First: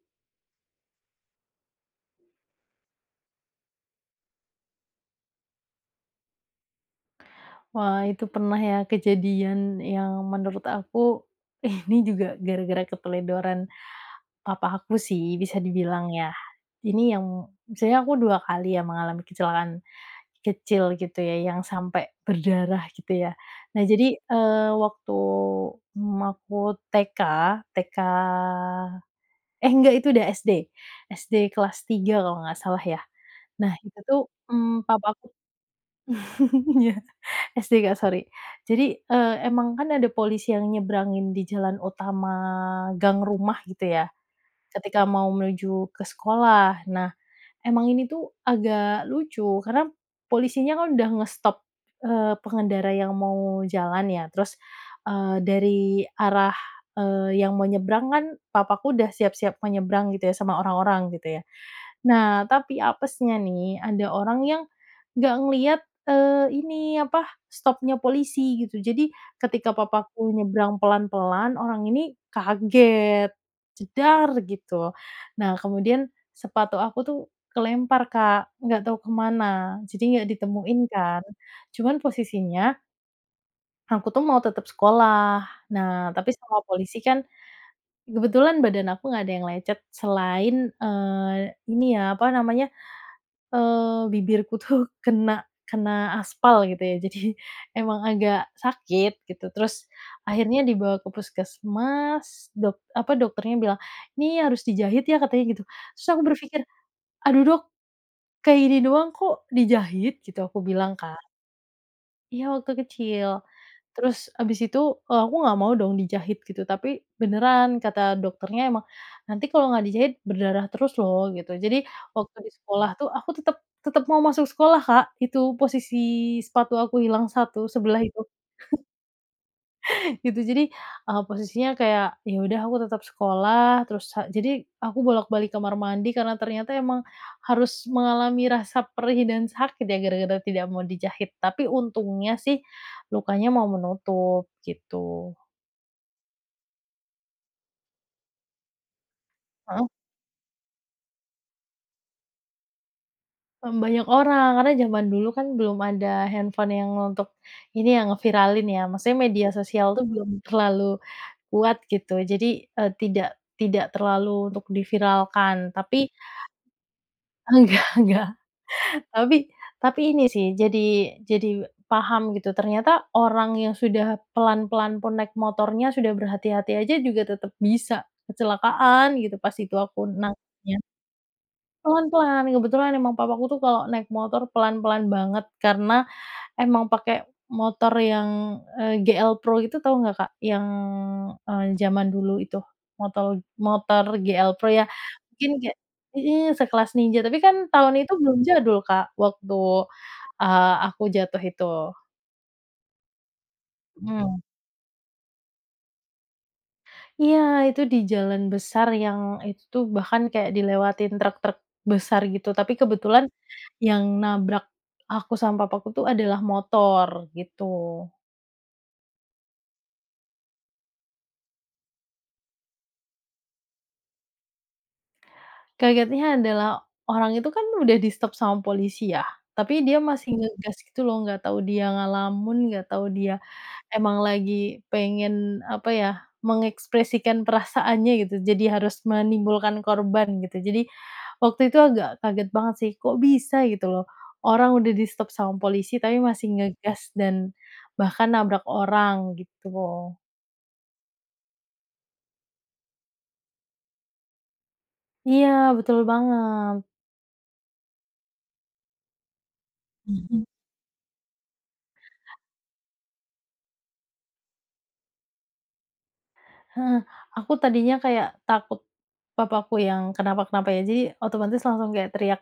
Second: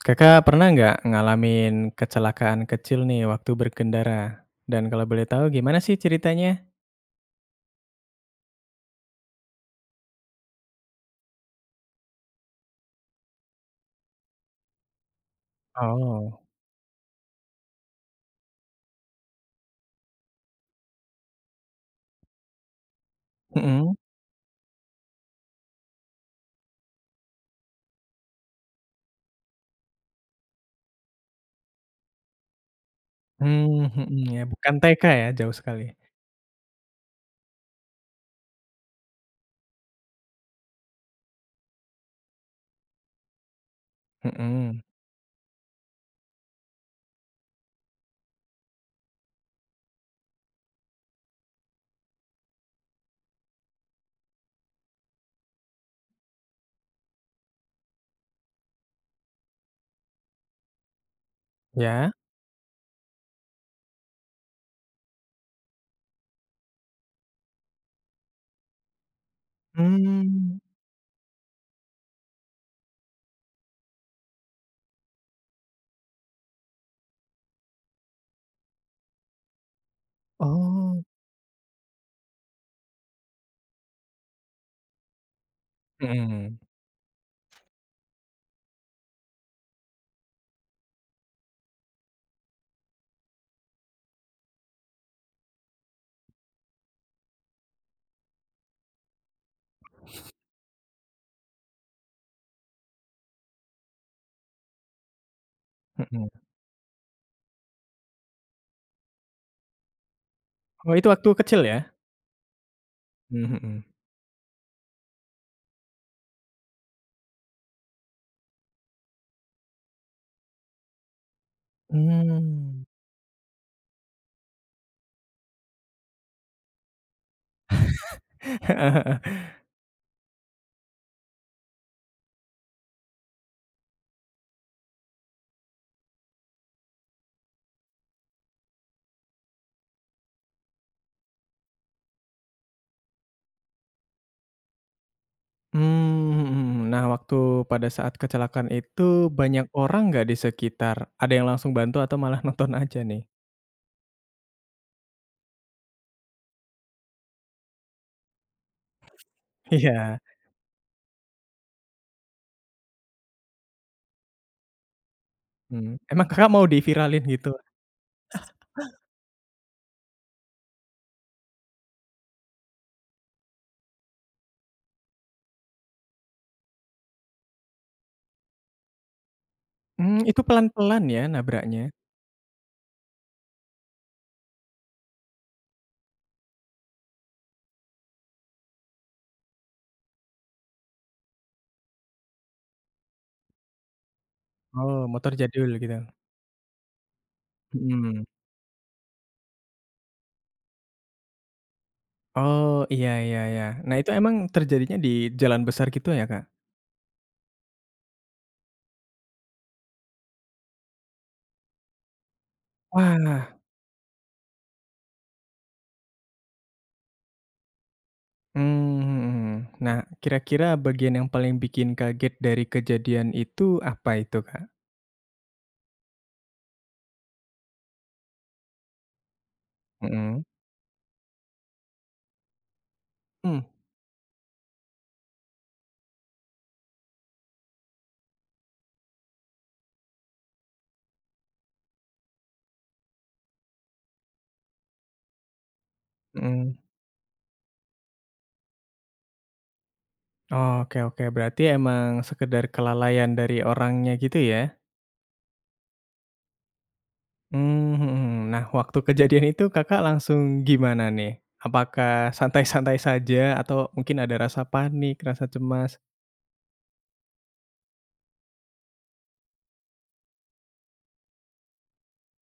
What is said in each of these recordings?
Kakak pernah enggak ngalamin kecelakaan kecil nih waktu berkendara. Dan kalau boleh tahu gimana sih ceritanya? Wah itu pernah ya kejadian yang menurut aku, ini juga gara-gara keteledoran papa aku sih, bisa dibilang ya. Oh. Ini yang misalnya aku 2 kali ya mengalami kecelakaan kecil gitu ya, yang sampai berdarah gitu ya. Nah Mhm. jadi, eee, waktu, mmm, aku TK, TK eh enggak itu udah SD, SD kelas 3 kalau nggak salah ya. Nah Mmm, itu mhm tuh, ya, bukan mmm TK papaku, ya? Jauh sekali. iya SD Kak sori, jadi e emang kan ada polisi yang nyeberangin di jalan utama gang rumah gitu ya, Mhm. ketika mau menuju ke sekolah. Nah, emang ini tuh agak lucu, karena polisinya kan udah nge-stop, eee, pengendara yang mau jalan ya, terus, eee, dari arah, eee, yang mau nyebrang kan papaku udah siap-siap mau nyebrang gitu ya, sama orang-orang gitu ya. Iya. Nah tapi apesnya nih ada orang yang nggak ngeliat, eee, ini apa stop-nya polisi gitu, jadi ketika papaku Mmm. nyebrang pelan-pelan orang ini kaget, "jedar" gitu, nah kemudian sepatu aku tuh kelempar Kak nggak tahu kemana, jadi nggak ditemuin Oh. kan. Cuman posisinya aku tuh mau tetap sekolah. Nah tapi Mhm. sama polisi kan kebetulan badan aku nggak ada yang lecet selain, eee, ini ya apa namanya, eee, bibirku tuh kena kena aspal gitu ya, jadi emang agak sakit gitu. Terus akhirnya dibawa ke puskesmas dok apa dokternya bilang, "Ini harus dijahit ya." katanya gitu, terus aku Mhm. berpikir, "Aduh dok, kayak gini doang kok dijahit?" gitu aku Oh bilang itu Kak. waktu kecil ya? Iya waktu kecil, Mhm. terus habis itu, e aku nggak mau dong dijahit gitu, tapi beneran kata dokternya emang, "Nanti kalau nggak dijahit, berdarah terus loh." gitu, jadi waktu di Mmm. sekolah tuh aku tetap tetap mau masuk sekolah Kak, itu posisi sepatu aku hilang 1 sebelah itu, Heeh heeh. gitu. Jadi, e posisinya kayak ya udah aku tetap sekolah, terus ha jadi aku bolak balik kamar mandi, karena ternyata emang harus mengalami rasa perih dan sakit ya gara-gara tidak mau dijahit, tapi untungnya sih lukanya mau menutup, gitu. Mmm, mhm mhm, mmm. Nah waktu pada saat kecelakaan itu, banyak Heeh. orang enggak di sekitar? Ada yang langsung bantu atau malah nonton aja nih? Mmm, banyak orang, karena jaman dulu kan belum ada handphone yang untuk, ini ya ngeviralin ya. Maksudnya media sosial tuh Iya. belum terlalu kuat gitu, jadi e tidak tidak terlalu untuk di viralkan. Mmm, tapi emang Kakak mau di viralin gitu? enggak enggak, tapi tapi ini sih jadi jadi paham gitu, ternyata orang yang sudah pelan-pelan pun naik motornya, sudah berhati-hati aja juga tetap bisa kecelakaan gitu, pas itu aku Mmm, itu pelan nangkapnya. pelan ya nabraknya? Pelan-pelan, kebetulan emang papa aku tuh kalau naik motor pelan-pelan banget, karena emang pakai motor yang, e GL Pro itu, tau nggak Kak? Yang e jaman dulu itu, motol motor GL Pro ya, Oh motor mungkin jadul, kayak gitu? mhm, sekelas Ninja, tapi kan tahun itu Mhm. belum jadul Kak, waktu, eee, aku jatuh itu. Oh, iya iya iya. Nah itu emang Mhm. terjadinya di jalan besar gitu ya Kak? Iya itu di jalan besar yang itu tuh bahkan kayak dilewatin truk-truk besar gitu, tapi kebetulan Wah. yang nabrak aku sama papaku tuh adalah motor, gitu. Mmm, mhm mhm. Nah, kira-kira bagian yang paling bikin kaget dari kejadian itu, apa itu Kak? Kagetnya adalah orang itu kan udah di stop sama polisi ya, tapi dia masih Mhm. ngegas gitu loh, nggak tahu dia ngelamun, nggak tahu dia Mmm. emang lagi pengen apa ya, mengekspresikan perasaannya gitu, jadi harus menimbulkan korban gitu. Jadi, waktu itu agak kaget banget sih kok bisa gitu loh, orang udah di stop sama polisi tapi masih Mhm. ngegas dan, bahkan nabrak orang, gitu. Oh, oke oke. Berarti emang sekadar kelalaian dari orangnya gitu, ya? Iya, betul banget. Hmm, mhm mhm. Nah, waktu kejadian itu, Kakak Mhm. langsung gimana, nih? Apakah santai-santai saja? Atau mungkin ada rasa panik, rasa cemas? Heeh. Aku tadinya kayak takut papaku yang kenapa-kenapa, ya. Jadi, otomatis langsung kayak teriak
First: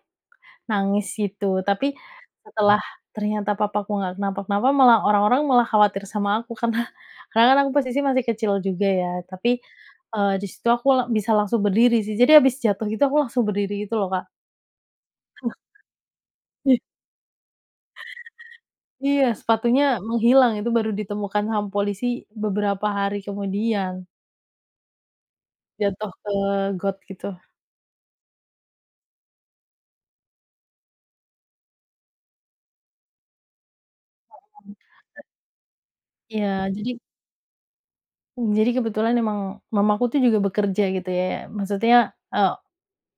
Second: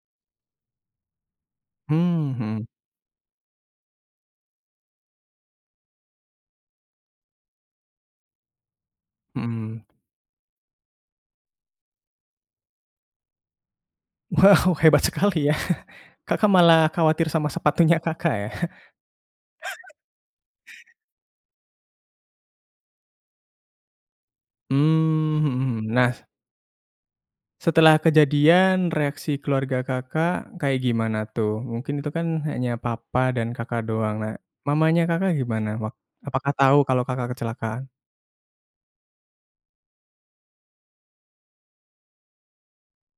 nangis gitu. Tapi, Hmm, mhm. setelah ternyata papaku enggak kenapa-kenapa, malah orang-orang malah khawatir sama aku. Karena karena kan, aku posisi masih kecil juga, ya. Tapi, Mhm. eee, di situ aku la bisa langsung berdiri, sih. Jadi habis jatuh gitu, aku langsung berdiri gitu, lo, Kak. Wow, hebat sekali, ya. Kakak I malah khawatir sama sepatunya Kakak, ya? Iya, sepatunya menghilang. Itu baru ditemukan sama polisi beberapa hari kemudian. Hmm, mhm mhm. Nah, Jatuh s ke got gitu. setelah kejadian, reaksi keluarga Kakak kayak gimana, tuh? Mungkin itu kan hanya papa dan Kakak doang. Nah, mamanya Kakak gimana? Wak Iya, apakah tahu jadi kalau Kakak kecelakaan? hmm, jadi kebetulan emang mamaku tuh juga bekerja, gitu ya. Maksudnya, e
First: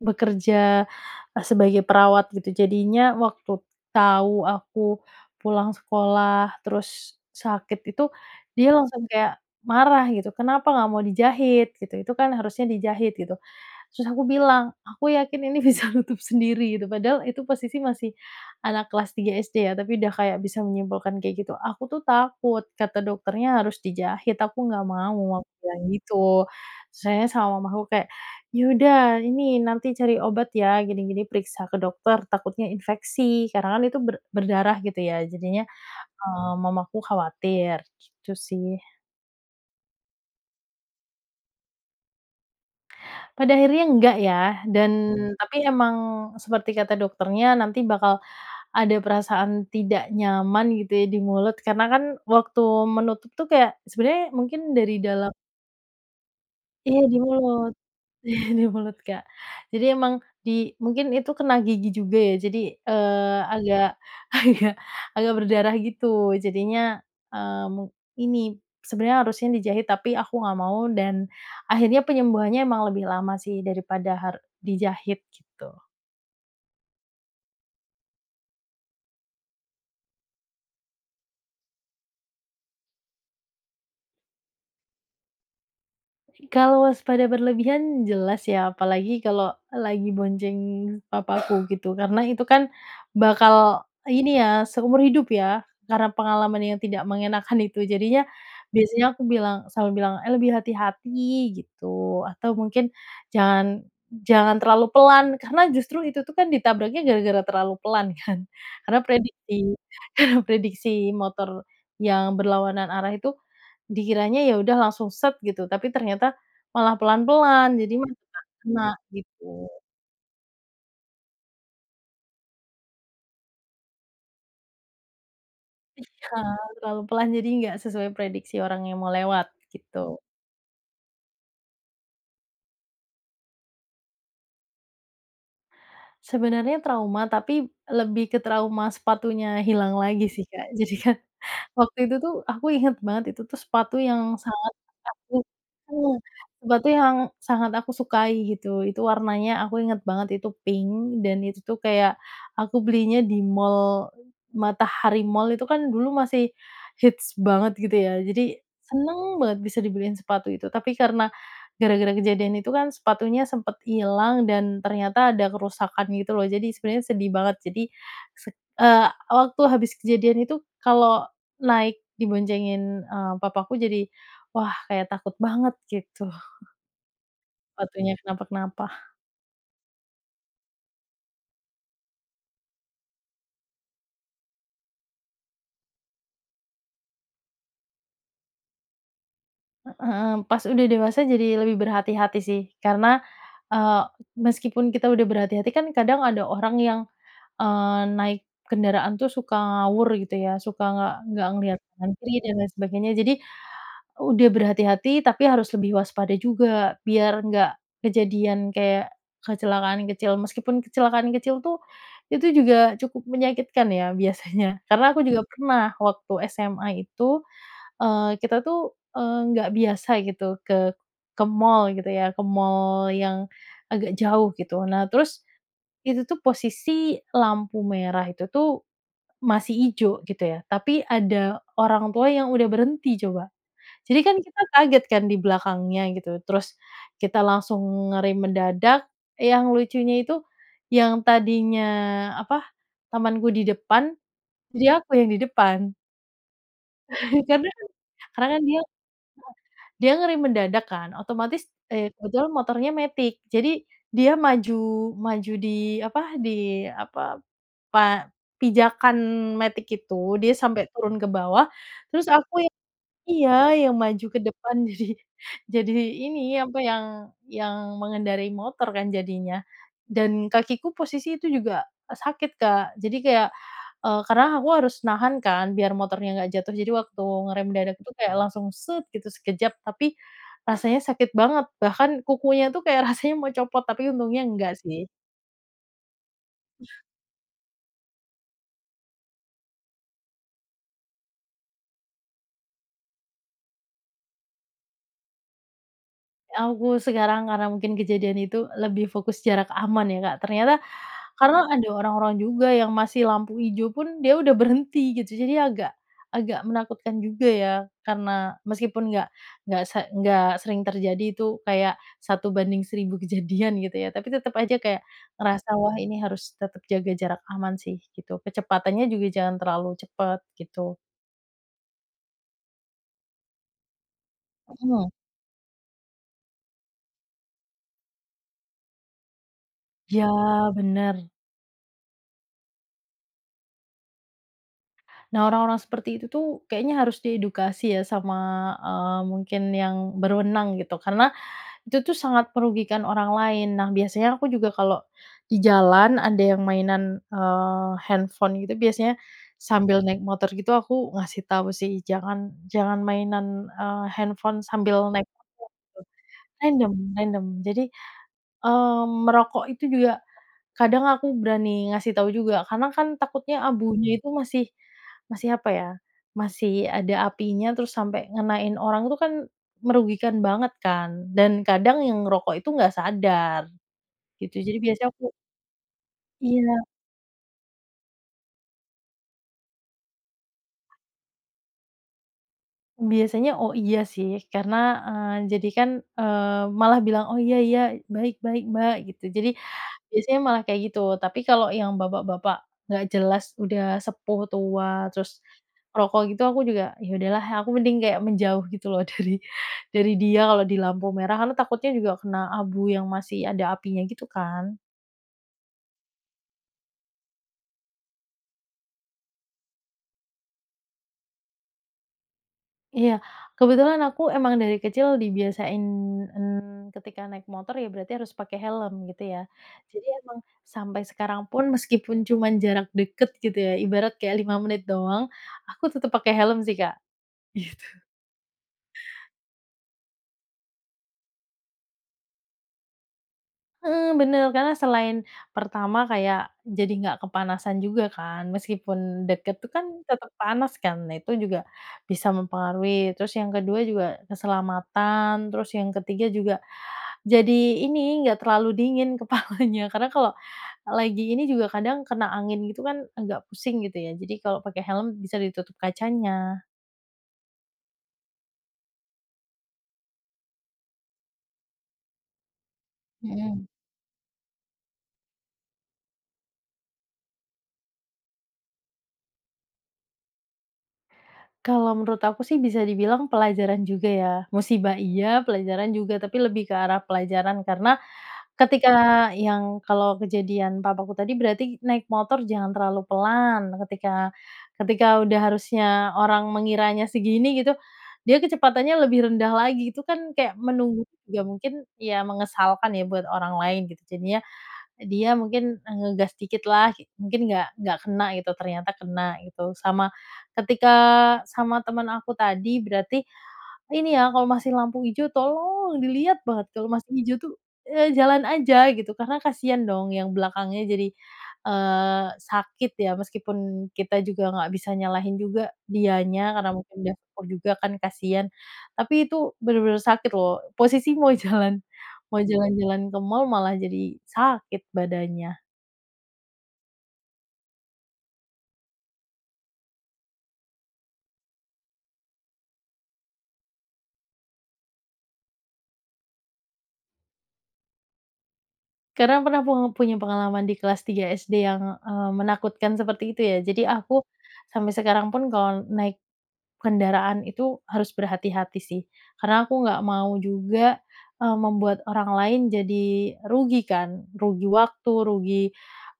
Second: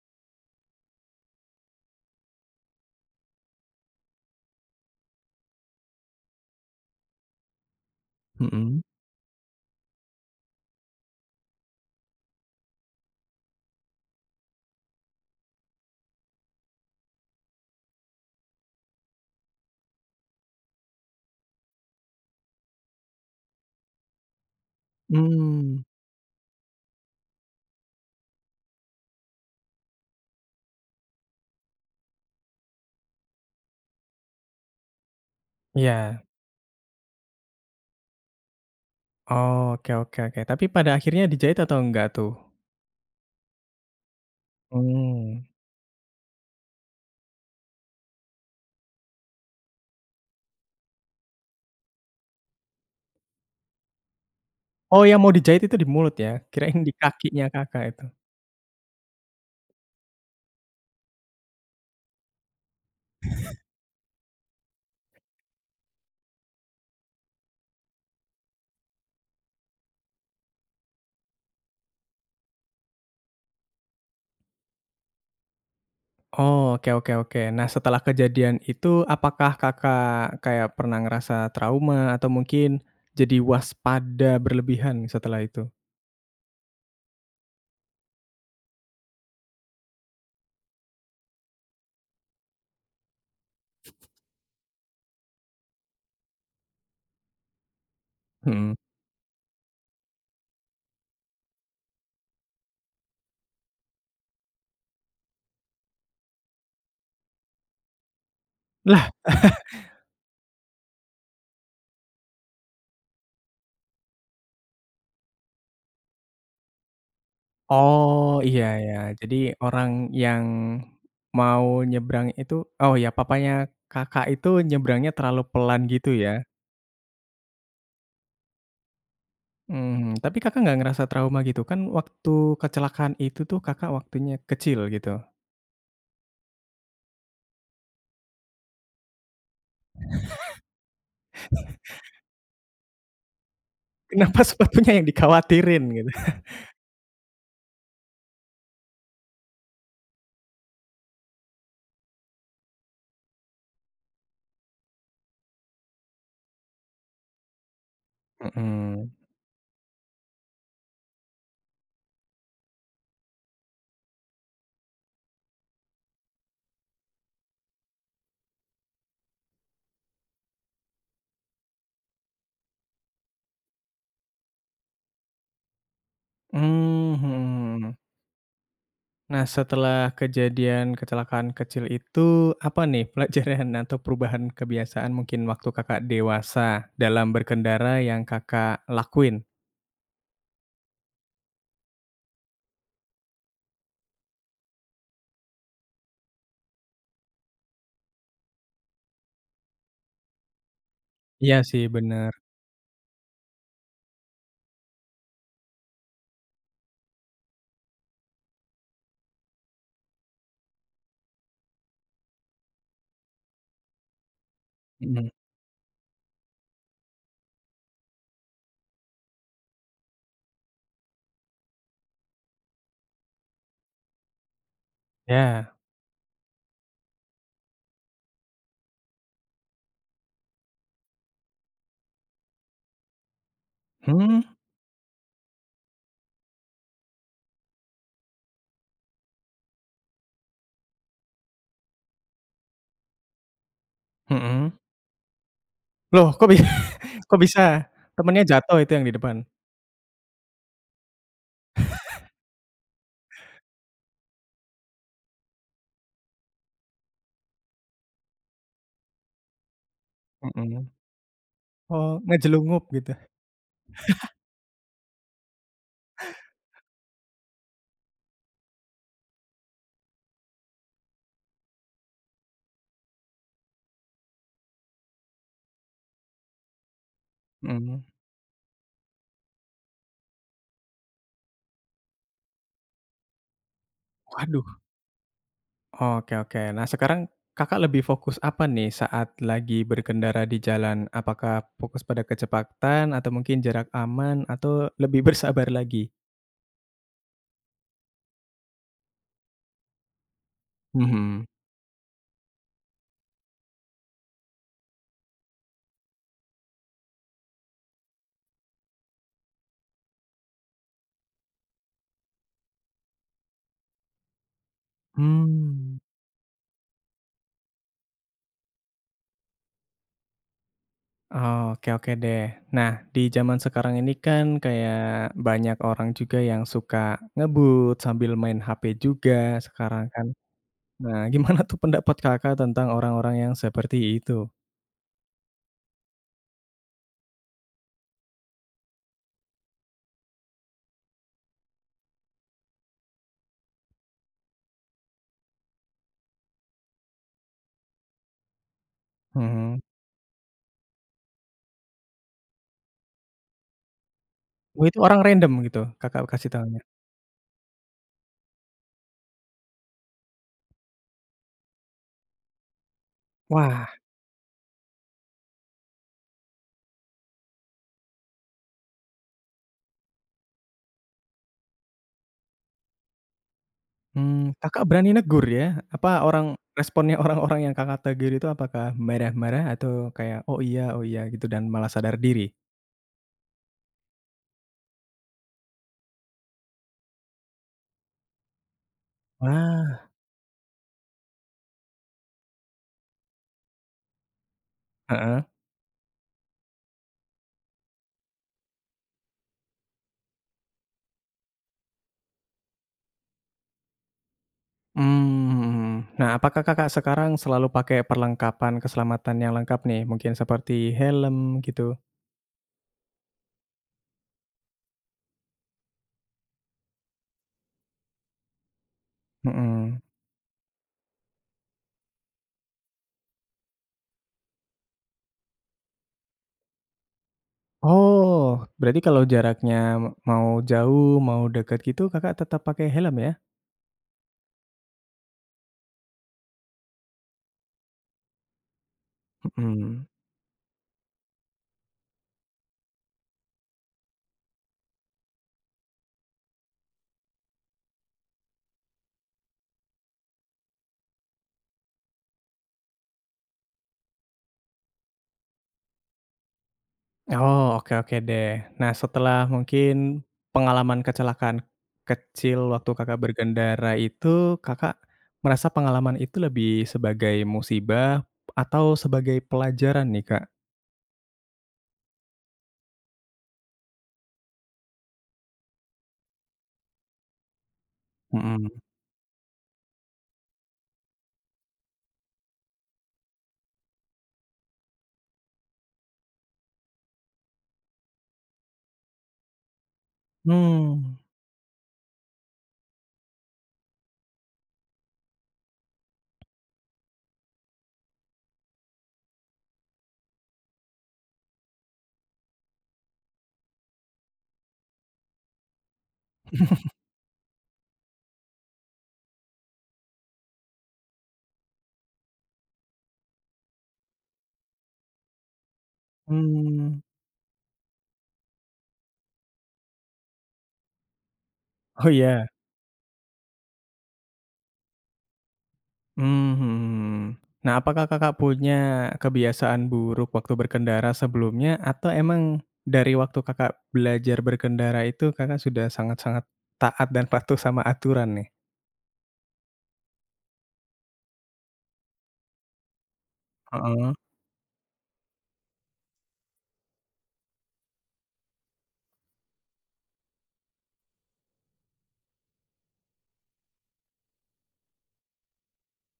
bekerja e sebagai perawat, gitu. Jadinya waktu tahu aku pulang sekolah terus sakit itu, dia Mhm. langsung kayak marah, gitu, "Kenapa enggak mau dijahit?" Gitu, "itu kan, harusnya dijahit!" gitu. Terus aku bilang, "Aku yakin ini bisa nutup sendiri," gitu. Padahal, itu posisi masih anak kelas 3 SD ya, tapi udah kayak bisa menyimpulkan kayak gitu. "Aku tuh takut. Kata dokternya harus dijahit, aku enggak mau," aku bilang Hmm. gitu. Terus akhirnya sama mamaku kayak, "Ya udah, ini nanti cari obat ya, gini, gini, periksa ke dokter, takutnya infeksi," karena kan itu ber berdarah, gitu ya. Jadinya, Iya. eee, mamaku khawatir, gitu sih. Oh oke oke oke, tapi pada akhirnya dijahit atau enggak tuh? Pada akhirnya enggak ya, dan Hmm. tapi emang seperti kata dokternya nanti bakal ada perasaan tidak nyaman gitu ya di mulut karena kan waktu menutup tuh kayak sebenernya mungkin dari Oh yang mau dalam dijahit itu di mulut ya? Kirain di iya, di kakinya mulut. Kakak itu. Di mulut Kak. Jadi emang di mungkin itu kena gigi juga ya jadi, eee, agak, agak agak berdarah gitu. Jadinya, eee, mung ini sebenernya harusnya dijahit tapi aku nggak mau dan akhirnya penyembuhannya memang lebih lama sih daripada har dijahit gitu. Oh oke oke oke. Nah, setelah kejadian itu apakah Kakak kayak pernah ngerasa trauma atau mungkin jadi waspada berlebihan setelah itu? Kalau waspada berlebihan, jelas ya, apalagi kalau lagi bonceng papaku gitu karena itu kan bakal ini ya, seumur hidup ya karena pengalaman yang tidak mengenakkan itu, jadinya Hmm. biasanya aku bilang selalu bilang eh lebih hati-hati gitu. Atau mungkin jangan, jangan terlalu pelan karena justru itu tuh kan ditabraknya gara-gara terlalu pelan kan? Karena Lah? prediksi, prediksi motor yang berlawanan arah itu dikiranya ya udah langsung set gitu tapi ternyata malah pelan-pelan, jadi Oh malah iya kena ya. Jadi gitu. orang yang mau nyebrang itu oh ya papanya Kakak itu nyebrangnya terlalu pelan gitu Iya, ya? terlalu pelan, jadi nggak sesuai prediksi orang yang mau lewat, Mhm. gitu. Tapi Kakak nggak ngerasa trauma gitu? Kan waktu kecelakaan itu tuh Kakak waktunya kecil gitu. Sebenernya trauma, tapi lebih ke trauma sepatunya hilang lagi sih Kak. jadikan, waktu itu tuh aku ingat banget itu tuh sepatu Kenapa yang sangat sepatunya yang aku. dikhawatirin gitu? [unintelligible] Sepatu yang sangat aku sukai gitu, itu warnanya aku inget banget itu pink dan itu tuh kayak aku belinya di mall, Matahari Mall itu kan dulu masih hits banget gitu ya, jadi Hmm. seneng banget bisa dibeliin sepatu itu tapi karena gara-gara kejadian itu kan sepatunya sempet ilang dan ternyata ada kerusakan gitu loh. Jadi sebenernya sedih banget. Jadi sed eee, waktu habis kejadian itu kalau naik diboncengin, eee, papaku jadi wah kayak takut banget gitu. Mhm. Hmm. Sepatunya kenapa-kenapa. Nah setelah kejadian kecelakaan kecil itu, apa nih pelajaran atau perubahan kebiasaan mungkin waktu Kakak dewasa dalam berkendara yang Kakak lakuin? Hmm. Pas udah dewasa jadi lebih berhati-hati sih. Karena, eee, meskipun kita udah berhati-hati kan kadang ada orang yang, eee, naik kendaraan tuh suka ngawur gitu ya, suka nggak nggak Iya ngelihat sih. kanan Bener. kiri dan lain sebagainya, jadi udah berhati-hati tapi harus lebih waspada juga biar nggak kejadian kayak kecelakaan kecil, meskipun kecelakaan kecil tuh, itu juga cukup menyakitkan ya biasanya. Karena aku Hmm. juga pernah waktu SMA itu, eee, kita tuh, eee, nggak biasa gitu ke ke mall gitu ya, ke mall yang agak jauh gitu. Nah, terus Ya. itu tuh posisi lampu merah itu tuh masih ijo gitu ya, tapi ada orang tua yang udah berhenti coba. Jadi kan Hmm? kita kaget kan dibelakangnya gitu, terus kita langsung ngerem mendadak, yang lucunya itu yang tadinya apa, temenku di depan, Hmm. jadi aku yang di depan. Lho kok bi kok Karena, bisa? Temennya karena kan dia jatuh itu yang di depan? dia ngerem mendadak kan otomatis, eee, kebetulan motornya matic jadi dia maju, maju di apa di apa, pa pijakan matic itu, dia Hmm. sampai turun ke bawah, Oh, terus aku yang ngejlungup gitu? iya, yang maju ke depan, jadi jadi ini apa yang yang mengendarai motor kan jadinya. Dan kakiku posisi itu juga sakit Kak, jadi kayak eee, karena aku harus nahan kan biar motornya nggak jatuh jadi waktu ngerem mendadak Hmm. tuh kayak langsung set gitu sekejap, tapi rasanya sakit banget bahkan kukunya tuh kayak rasanya mau copot tapi untungnya Waduh. enggak sih. Oke oke. Eh. Nah sekarang Kakak lebih fokus apa nih saat lagi berkendara di jalan? Apakah fokus pada kecepatan atau mungkin jarak aman? Atau lebih bersabar lagi? Aku sekarang karena mungkin kejadian itu lebih fokus jarak aman ya Kak, ternyata Hmm. karena ada orang-orang juga yang masih lampu ijo pun dia udah berhenti gitu jadi agak, agak menakutkan juga ya karena meskipun nggak nggak se nggak sering terjadi itu kayak 1 banding 1.000 kejadian gitu ya, tapi tetep aja kayak ngerasa wah Hmm. ini harus tetep jaga jarak aman sih, gitu. Kecepatannya juga jangan terlalu cepet, gitu. Oke oke deh. Nah, di jaman sekarang ini kan kayak Hmm. banyak orang juga yang suka ngebut sambil main hp juga sekarang kan? Ya Nah bener. gimana tuh pendapat Kakak tentang orang-orang yang seperti itu? Nah orang-orang seperti itu tuh kayaknya harus diedukasi ya sama, eee, mungkin yang berwenang gitu karena itu tuh sangat merugikan orang lain. Nah biasanya aku juga kalau di jalan ada yang mainan eee, handphone gitu biasanya Hmm. sambil naik motor gitu aku ngasih tahu sih, jangan jangan mainan eee, handphone Wah sambil orang naik random motor. gitu Kakak kasih tahunya? Random random. Jadi, eee, merokok itu juga kadang aku berani ngasih tau juga karena kan takutnya Wah! abunya itu masih masih apa ya, masih ada apinya terus sampai ngenain orang, itu kan merugikan banget kan? Dan kadang yang ngerokok itu nggak sadar, gitu. Mhm. Jadi Kakak biasanya berani aku negur ya? Apa orang, iya. responnya orang-orang yang Kakak tegur itu apakah marah-marah atau kayak oh iya, oh iya gitu dan malah sadar diri? Biasanya oh iya sih, karena eee, jadi kan, eee, malah bilang oh iya iya, baik baik Mbak gitu. Jadi Wah. biasanya malah kayak gitu tapi kalau yang bapak-bapak nggak jelas udah sepuh, tua, terus Heeh. ngrokok gitu aku juga, ya udahlah, aku mending kayak menjauh gitu loh dari dari dia kalau di lampu merah, karena takutnya juga kena abu yang masih ada apinya gitu kan? Hmm. Nah, apakah Kakak sekarang selalu pakai perlengkapan keselamatan yang lengkap nih, mungkin seperti helm gitu? Iya, kebetulan aku emang dari kecil dibiasain, mhm, ketika naik motor ya berarti harus pakai helm gitu ya. Hmm. Jadi emang sampai sekarang pun meskipun cuma jarak dekat gitu ya, ibarat kayak 5 menit doang, aku tetep pakai helm sih, Kak. Gitu. Oh berarti kalau jaraknya mau jauh, mau dekat gitu, Kakak tetap pakai helm ya? Heeh, bener. Karena selain pertama kayak jadi nggak kepanasan juga kan meskipun deket tuh kan Hmm. tetep panas kan? Nah, itu juga bisa mempengaruhi. Terus yang ke-2 juga keselamatan, terus yang ke-3 juga jadi ini, nggak terlalu dingin kepalanya karena kalau lagi ini juga kadang kena angin gitu kan agak pusing gitu ya, jadi kalau pakai helm bisa ditutup kacanya. Oh oke oke deh. Nah, setelah mungkin pengalaman kecelakaan kecil waktu Kakak Hmm. berkendara itu Kakak merasa pengalaman itu lebih sebagai musibah atau sebagai pelajaran nih, Kak? Kalau menurut aku sih bisa dibilang pelajaran juga ya. Musibah iya, pelajaran juga tapi lebih ke arah pelajaran karena Hmm. ketika yang kalau kejadian papaku tadi berarti naik motor jangan terlalu pelan. Ketika ketika udah harusnya orang mengiranya segini gitu, dia kecepatannya lebih rendah lagi, itu kan kayak menunggu, Hmm. ya mungkin ya mengesalkan ya buat orang lain gitu, jadinya dia mungkin ngegas dikit lah, mungkin nggak nggak kena gitu, ternyata kena gitu. Sama ketika sama temen aku tadi berarti ini ya, kalau masih lampu hijau tolong dilihat banget, kalau masih hijau tuh, eee, jalan aja gitu, karena kasihan dong yang belakangnya jadi, eee, sakit ya. Meskipun kita juga nggak bisa nyalahin juga dianya, karena mungkin Hmm. dia fokus juga kan kasihan, tapi itu bener-bener sakit loh. Posisi mau jalan, Oh mau ya. jalan-jalan ke mall malah jadi sakit badannya. Mhm, hmm. Nah, apakah Kakak punya kebiasaan buruk waktu berkendara sebelumnya atau memang dari waktu Kakak belajar berkendara itu Kakak sudah sangat-sangat taat dan patuh sama aturan nih? Karena pernah pung punya pengalaman di kelas 3 SD yang, eee, menakutkan seperti itu ya, jadi Heeh. aku sampai sekarang pun kalau naik kendaraan itu harus berhati-hati sih. Karena aku nggak mau juga, eee, membuat orang lain jadi rugi kan? Rugi waktu, rugi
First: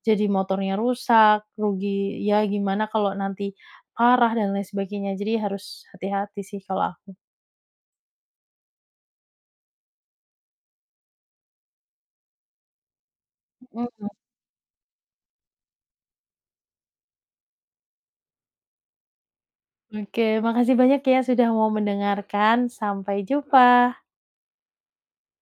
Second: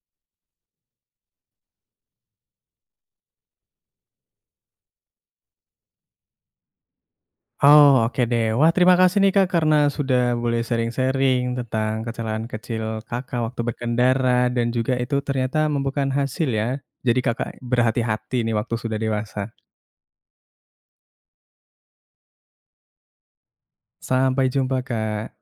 jadi motornya rusak, rugi ya gimana kalau nanti arah dan lain sebagainya jadi harus hati-hati sih kalau aku. Oh oke deh. Wah, terima kasih nih Kak karena sudah boleh sharing-sharing tentang kecelakaan kecil Kakak waktu Hmm. berkendara dan juga itu ternyata membuahkan hasil ya? Jadi Kakak berhati-hati nih waktu sudah dewasa. Oke, makasih banyak ya sudah mau mendengarkan. Sampai jumpa. Sampai jumpa, Kak.